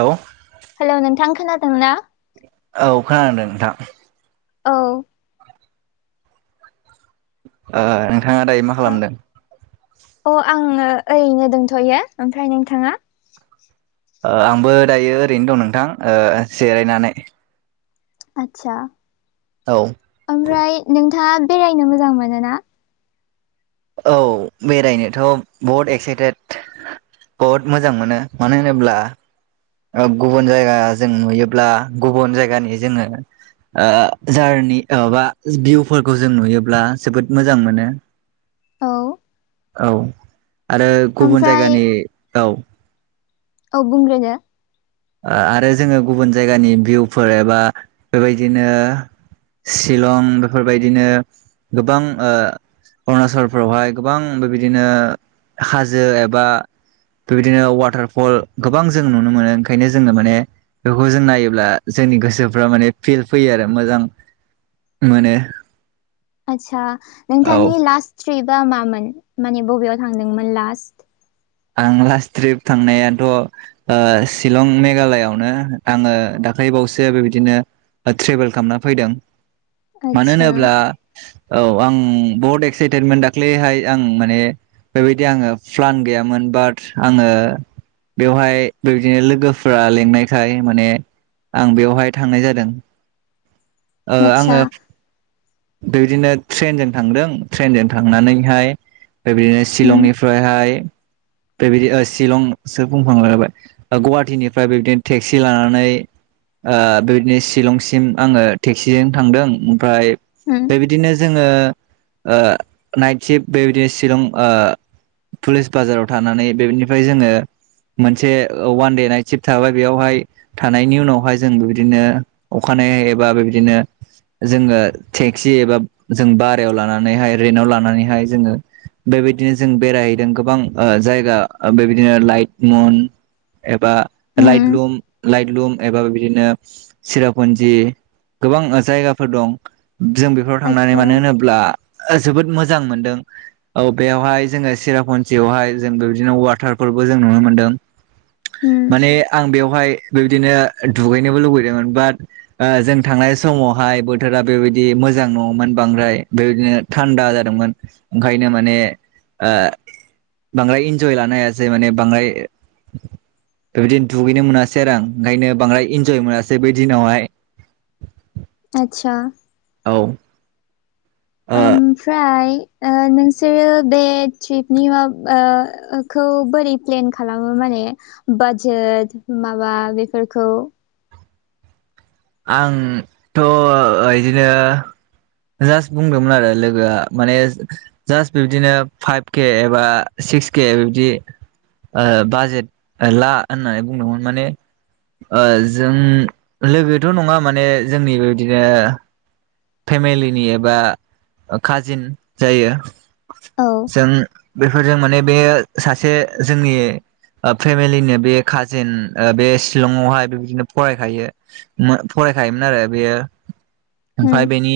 Hello hello नोंथां खोनादों ना? औ खोनादों नोंथां। औ ओ नोंथाङा दायो मा खालामदों? अ आङो ओरैनो दोनथ'यो ओमफ्राय नोंथाङा आंबो दायो ओरैनो दं नोंथां जिरायनानै आतसा औ ओमफ्राय नोंथाङा बेरायनो मोजां मोनो ना? औ बेरायनोथ' बहुत एक्साइटेड बहुत मोजां मोनो मानो होनोब्ला गुबुन जायगा जों नुयोब्ला गुबुन जायगानि जोङो ओ जारनि माबा भिउफोरखौ जों नुयोब्ला जोबोद मोजां मोनो। औ औ आरो गुबुन ओमफ्राय जायगानि औ औ बुंग्रोदो आरो जोङो गुबुन जायगानि भिउफोर एबा बेबायदिनो सिलं बेफोरबायदिनो गोबां ओ अरुणाचलफ्रावहाय गोबां बेबायदिनो हाजो एबा बेबायदिनो अवाटारफल गोबां जों नुनो मोनो। एखायनो जोङो माने बेखौ जों नायोब्ला जोंनि गोसोफ्रा माने फिल फैयो आरो मोजां मोनो आचसा औ नोंथांनि लास्ट ट्रिपा मामोन माने बबेयाव थांदोंमोन लास्ट आं लास्ट ट्रिप थांनायाथ' शिलं मेघालयआवनो आङो दाख्लैबावसो बेबायदिनो ट्रेभेल खालामना फैदों मानो आतसा होनोब्ला औ आं बहुद एक्साइटेदमोन दाख्लैहाय आं माने बेबायदि आङो प्लान गैया मोन बाट आङो बेवहाय बेबायदिनो लोगोफ्रा लिंनायखाय माने आं बेवहाय थांनाय जादों। ओ आतसा आङो बेबायदिनो ट्रेनजों थांदों ट्रेनजों थांनानैहाय बेबायदिनो उम सिलंनि फ्रायहाय बेबायदि ओ सिलंसो बुंफ्रांलायबाय गुवाहाटिनिफ्राय बिबदिनो टेक्सि लानानै ओ बेबायदिनो सिलंसिम आङो टेक्सिजों थांदों ओमफ्राय उम बिदिनो जोङो ओ नाइट सिफ्ट बेबायदिनो शिलं ओ पुलिस बाजाराव थानानै बेनिफ्राय जोङो मोनसे अवान दे नाइट सिप थाबाय बेयावहाय थानायनि उनावहाय जों बिबदिनो अखानायै एबा बेबायदिनो जोङो टेक्सि एबा जों बारायाव लानानैहाय रेन्टाव लानानैहाय जोङो बेबायदिनो जों बेरायहैदों गोबां जायगा बेबायदिनो लाइट मुन एबा उम लाइट लुम लाइट लुम एबा बिदिनो चिरापुन्जि गोबां जायगाफोर दं जों बेफोराव थांनानै आतसा मानो होनोब्ला जोबोद मोजां मोनदों। औ बेयावहाय जोङो सिरापन्जियावहाय जों बे बिबदिनो वाटारफोरबो जों नुनो मोन्दों। उम माने आं बेवहाय बेबायदिनो दुगैनोबो लुुबैदोंमोन बाट जों थांनाय समावहाय बोथोरा बेबायदि दि मोजां नङामोन बांद्राय बेबायदिनो थान्दा जादोंमोन ओंखायनो माने ओ बांद्राय इन्जय लानो हायासै माने बांद्राय बेबायदिनो दुगैनो मोनासै आरो आं ओंखायनो बांद्राय इन्जय मोनासै बै दिनावहाय आतसा औ ओ ओमफ्राय ओ नोंसोरो बे ट्रिपनि मा ओ खौ बोरै प्लेन खालामो माने बाजेट माबा बेफोरखौ आंथ' इदिनो जास्ट बुंदोंमोन आरो लोगोआ माने जास्ट बिबदिनो फाइभ के एबा सिक्स के बिबदि ओ बाजेट ला होननानै बुंदोंमोन माने ओ जों लोगोथ' नङा माने जोंनि बेबायदिनो फेमिलिनि एबा काजिन जायो औ जों बेफोरजों माने बेयो सासे जोंनि ओ फेमिलिनो बे काजिन ओ बे सिलंआवहाय बेबायदिनो फरायखायो मो फरायखायोमोन आरो बेयो ओमफ्राय उम बेनि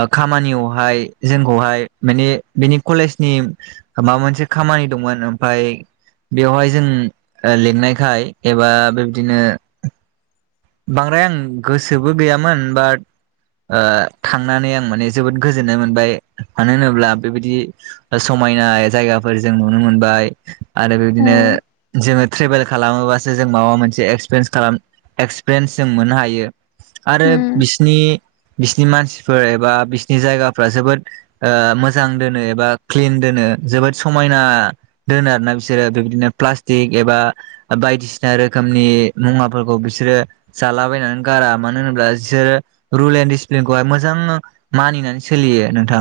ओ खामानियावहाय जोंखौहाय माने बेनि कलेजनि माबा मोनसे खामानि दंमोन ओमफाय बेवहाय जों लिंनायखाय एबा बेबादिनो बांद्राय आं गोसोबो गैयामोन बाट ओ थांनानै आं माने जोबोद गोजोननाय मोनबाय मानो होनोब्ला बेबायदि समायना जायगाफोर जों नुनो मोनबाय आरो औ बिबायदिनो जोङो ट्रेभेल खालामोबासो जों माबा मोनसे एक्सपिरियेन्स खालाम एक्स पिरियेन्स जों मोननो हायो आरो उम बिसिनि बिसिनि मानसिफोर एबा बिसिनि जायगाफोरा जोबोद ओ मोजां दोनो एबा क्लिन दोनो जोबोद समायना दोनो आरोना बिसोरो बेबायदिनो प्लास्टिक एबा बायदिसिना रोखोमनि मुवाफोरखौ बिसोरो जालाबायनानै गारा मानो होनोब्ला इसोरो रुल एन्ड डिसिप्लिनखौहाय मोजां मानिनानै सोलियो नोंथां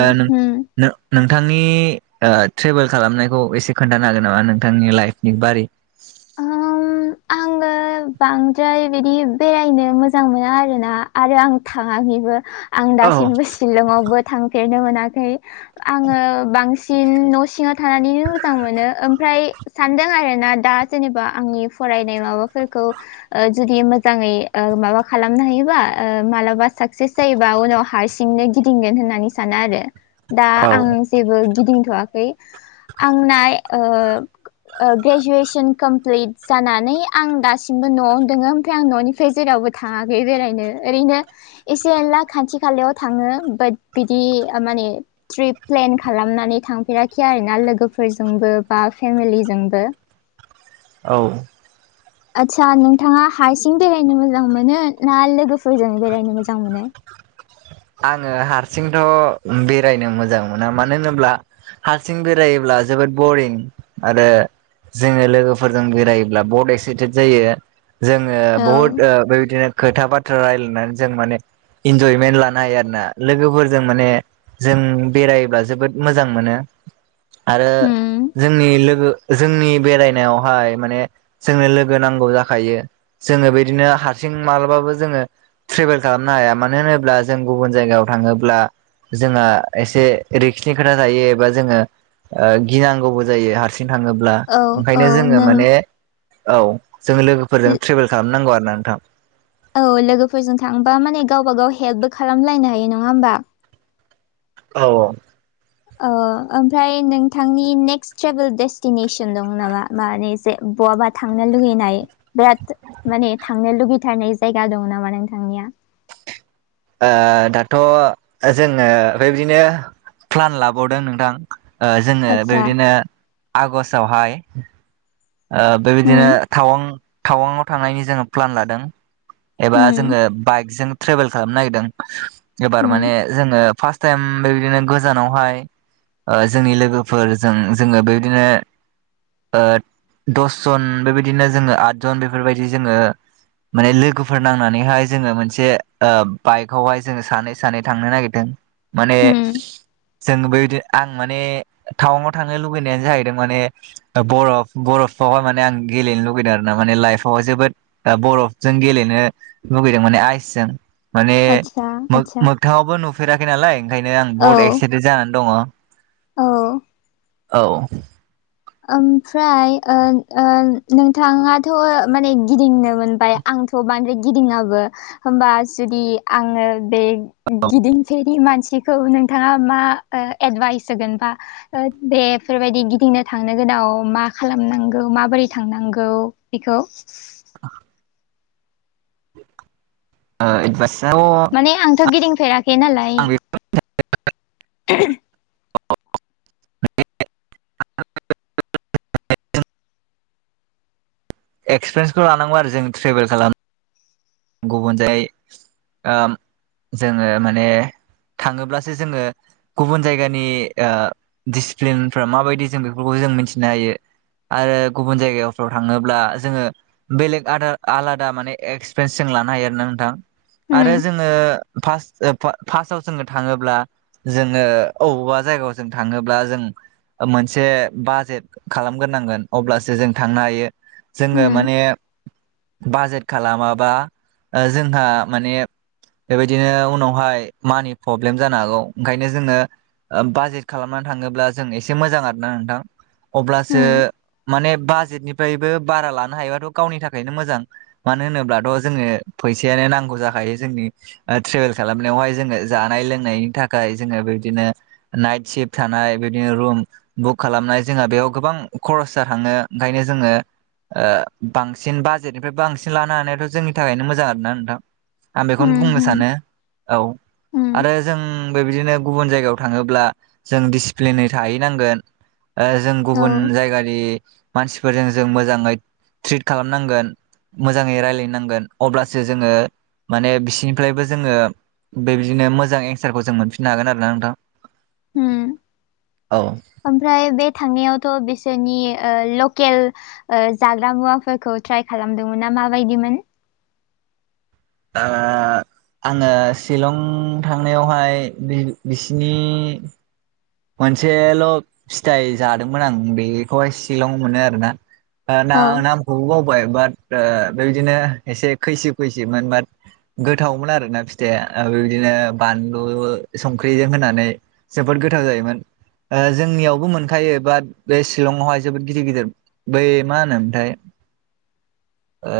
ओ नों उम नो-नोंथांनि ओ ट्रेभेल खालामनायखौ एसे खोन्थानो हागोन नामा नोंथांनि लाइफनि बारै आङो बांद्राय बिदि बेरायनो मोजां मोना आरोना आरो आं थाङाखैबो आं औ दासिमबो शिलंआवबो थांफेरनो मोनाखै आङो बांसिन न' सिङाव थानानैनो मोजां मोनो ओमफ्राय सानदों आरोना दा जेनेबा आंनि फरायनाय माबाफोरखौ ओ जुदि मोजाङै ओ माबा खालामनो हायोबा ओ मालाबा साकसेस जायोबा उनाव हार्स नो गिदिंगोन होननानै सानो आरो दा औ आं जेबो गिदिंथ'वाखै आंना ओ ओ ग्रेजुवेसन कमप्लिट जानानै आं दासिमबो न'आवनो दङो ओमफ्राय आं न'निफ्राय जेरावबो थाङाखै बेरायनो ओरैनो एसे एनला खाथि खालायाव थाङो बाट बिदि माने ट्रिप प्लेन खालामनानै थांफेराखै आरोना लोगोफोरजोंबो बा फेमिलिजोंबो औ आदसा नोंथाङा हारसिं बेरायनो मोजां मोनो ना लोगोफोरजों बेरायनो मोजां मोनो? आङो हारसिंथ' बेरायनो मोजां मोना मानो होनोब्ला हारसिं बेरायोब्ला जोबोद बरिं आरो जोङो लोगोफोरजों बेरायोब्ला बहुत एक्साइटेद जायो जों ओ औ बहुद बेबायदिनो खोथा बाथ्रा रायलायनानै जों मान इनजयमेन लानो नाय आरोना लोगोफोरजों माने जों बेरायब्ला जोबोद मोजां मोनो आरो उम जोंनि लोगो जोंनि बेरायनायावहाय माने जोंनो लोगो नांगौ जाखायो जोङो बिदिनो हारसिं माब्लाबाबो जोङो ट्रेभेल खालामनो हाया मानो होनोब्ला जों गुबुन जायगायाव थाङोब्ला जोंहा एसे रिक्सनि खोथा थायो एबा जोङो ओ गिनांगौबो जायो हारसिं थाङोब्ला औ औ ओंखायनो जोङो नों माने औ जों लोगोफोरजों ट्रेभेल खालामनांगौ आरो ना नोंथां औ लोगोफोरजों थांबा माने गावबा गाव हेल्पबो खालामलायनो हायो नङा होमबा औ औ ओ ओमफ्राय नोंथांनि नेक्स्ट ट्रेभेल डेस्टिनेसन दं नामा मान जे बवाबा थांनो लुगैनाय बिराद माने थांनो लुगैथारनाय जायगा दं नामा नोंथांनिया ओ दाथ' जोङो बेबायदिनो प्लान लाबावदों नोंथां ओ जोङो आतसा बेबायदिनो आगषटावहाय ओ बेबायदिनो होम तावां टावांआव थांनायनि जोङो प्लान लादों एबा होम जोङो बाइकजों ट्रेभेल खालामनो नागिरदों एबार होम माने जोङो फार्स्ट टाइम बेबायदिनो गोजानावहाय जोंनि लोगोफोरजों जोङो बेबायदिनो ओ दस जन बेबायदिनो जोङो आदजन बेफोरबायदि जोङो माने लोगोफोर नांनानैहाय जोङो मोनसे ओ बाइकआवहाय जोङो सानै सानै थांनो नागिरदों माने होम जों बेदि आं माने टावांआव थांनो लुबैनायानो जाहैदों माने बरफ बरफावहाय माने आं गेलेनो लुगैदों आरो ना माने लाइफआवहाय जोबोद बरफजों गेलेनो लुगैदों माने आइसजों माने आतसा मो आतसा मो मोगथाङावबो नुफेराखै नालाय ओंखायनो आं औ बहुत एक्सा बिदि जानानै दङ औ औ ओमफ्राय ओ ओ नोंथाङाथ' माने गिदिंनो मोनबाय आंथ' बांद्राय गिदिङाबो होमबा जुदि आङो बे गिदिंफेरि मानसि खौ नोंथाङा मा एडभाइस होगोन बा बेफोरबायदि गिदिंनो थांनो गोनाङाव मा खालामनांगौ माबोरै थांनांगौ बेखौ आ ओ एदबास [unintelligible] माने आंथ' गिदिंफेराखै नालाय [inaudible] आ [unintelligible] एक्सिरियन्सखौ लानांगौ आरो जों ट्रेभल खालाम गुबुनजाय जोङो माने थाङोब्लासो जोङो गुबुन जायगानि ओ डिसिप्लिनफ्रा माबायदि जों बेफोरखौ जों मिथिनो हायो। आरो गुबुन जायगाफ्राव थाङोब्ला जोङो बेलेग आद आलादा माने एस फ्रेन्स सिं लानो हायो आरो ना नोंथां आरो उम जोङो फासट फार्स्टआव जोङो थाङोब्ला जोङो अबावबा जायगायाव जों थाङोब्ला जों मोनसे बाजेट खालामग्रोनांगोन अब्लासो जों थांनो हायो जोङो उम माने बाजेट खालामा बा ओ जोंहा माने बेबायदिनो उनावहाय मानि प्रब्लेम जानो हागौ ओंखायनो जोङो बाजेट खालामनानै थाङोब्ला जों एसे मोजां आरोना नोंथां अब्लासो उम माने बाजेटनि बारा लानो हायोबाथ' गावनि थाखायनो मोजां मानो होनोब्ला थ'' जोंनो फैसायानो नांगौ जाखायो जोंनि ओ ट्रेबेल खालामनायावहाय जोंङो जानाय-लोंनायनि थाखाय जोंङो बिदिनो नाइट सिफ्ट थानाय बिदिनो रुम बुक खालामनाय जोंहा बेयाव गोबां खरसा थाङो ओंखायनो जोङो ओ बांसिन बाजेटनिफ्राय बांसिन लानो हानायाथ' जोंनि थाखायनो मोजां आरोना नोंथां आं बेखौनो उम बुंनो उम सानो औ उम आरो जों बेबायदिनो गुबुन जायगायाव थाङोब्ला। जों डिसिप्लिनै थाहैनांगोन जों औ गुबुन जायगानि मानसिफोरजों जों मोजाङै ट्रिट खालामनांगोन मोजाङै रायाय नांगोन अब्लासो जोङो माने बिसोरनिफ्रायबो जोङो बेबायदिनो मोजां एन्सारखौ जों मोनफिननो हागोन आरो ना नोंथां। हम औ। ओमफ्राय बे थांनायावथ' बिसोरनि ओ ल'केल ओ जाग्रा मुवाफोरखौ ट्राय खालामदोंमोन माबायदिमोन। ओ आङो शिलं थांनायावहाय बिसिनि मोनसेल' फिथाइ जादोंमोन आं बेखौहाय सिलं मोनो आरोना। ना औ नामखौबो बावबाय बाट बेबायदिनो एसे खैसि खैसिमोन बाट गोथावमोन आरोना फिथाइया बे बिदिनो बानलु, संख्रिजों होनानै जोबोद गोथाव जायोमोन। ओ जोंनियावबो मोनखायो बाद बे शिलंआवहाय जोबोद गिदिर गिदिर बै मा होनोमोथाय ओ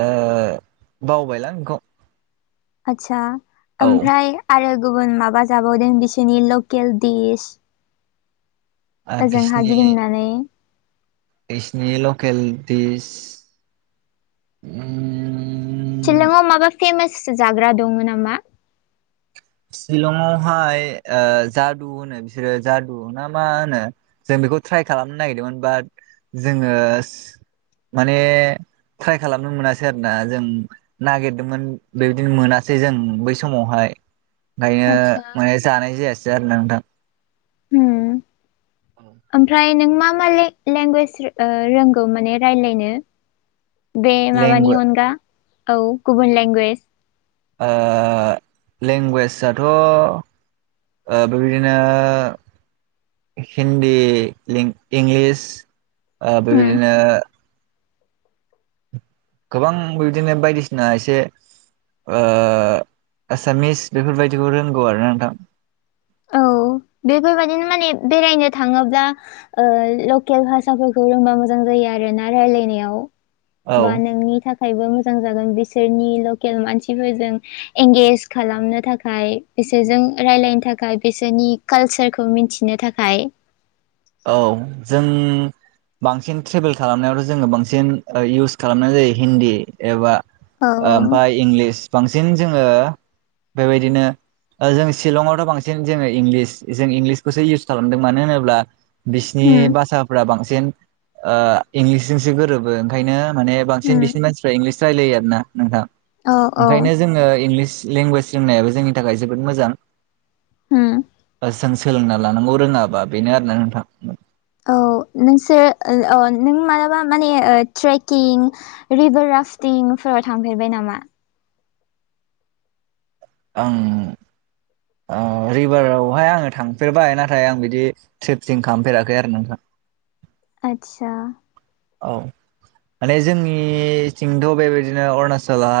बावबायलां इखौ आदसा औ ओमफ्राय आरो गुबुन माबा जाबावदों बिसोरनि लकेल दिस ओजोंहा गिदिंनानै बिसोरनि लकेल दिस उम शिलंआव माबा फेमास जाग्रा दङ नामा? शिलंआवहाय जादु होनो बिसोरो जादु ना मा होनो जों बेखौ ट्राय खालामनो नागिरदोंमोन बाट जोंङो माने ट्राय खालामनो मोनासै आरोना जों नागिरदोंमोन बेबायदिनो मोनासै जों बै समावहाय ओंखायनो आदसा माने जानाय जायासै आरो ना नोंथां। ओमफ्राय नों मा लेंगुवेज रो ओ रोंगौ माने रायलायनो बे माबानि लेंगुवे अनगा औ गुबुन लेंगुवेज ओ लेंगुवेजआथ' ओ दा बेबायदिनो हिन्दी लिं इंलिस ओ उम बेबायदिनो गोबां बेबायदिनो बायदिसिना एसे ओ एसामिस बेफोरबायदिखौ रोंगौ आरोना नोंथां। औ बेफोरबायदिनो माने बेरायनो थाङोब्ला लकेल भाषाफोरखौ रोंबा मोजां जायो आर ना रायलायनायाव औ बा नोंनि थाखायबो मोजां जागोन बिसोरनि लकेल मानसिफोरजों एंगेज खालामनो थाखाय बिसोरजों रायलायनो थाखाय थाखाय बिसोरनि कालचारखौ मिथिनो थाखाय औ जों बांसिन ट्रेबेल खालामनायावथ' जोंङो बांसिन इउस खालामनाय जायो हिन्दी एबा औ ओ ओमफाय इंलिस बांसिन जोङो बेबायदिनो ओ जों शिलंआवथ' बांसिन जोङो इंलिस जों इंलिसखौसो इउस खालामदों मानो होनोब्ला बिसिनि उम बासाफ्रा बांसिन ओ इंलिसजोंसो गोरोबोन ओंखायनो माने बांसिन उम बिसिनि मानसिफ्रा इंलिस रायलायो आरोना नोंथां। औ औ ओंखायनो जोङो इंलिस लेंगुवेज रोंनायाबो जोंनि थाखाय जोबोद मोजां। उम सां सोलोंना लानांगौ रोङाबा बेनो आरोना नोंथां [unintelligible] औ नोंसो ओ अ नों मालाबा माने ओ ट्रेकिं रिबार राफटिंफोराव थांफेरबाय नामा? आं ओ रिबारावहाय आङो थांफेरबाय नाथाय आं बिदि [unintelligible] थिं खामफेराखै आरो नोंथां। आदसा। औ माने जोंनिथिंथ' बेबायदिनो अरुणाचलहा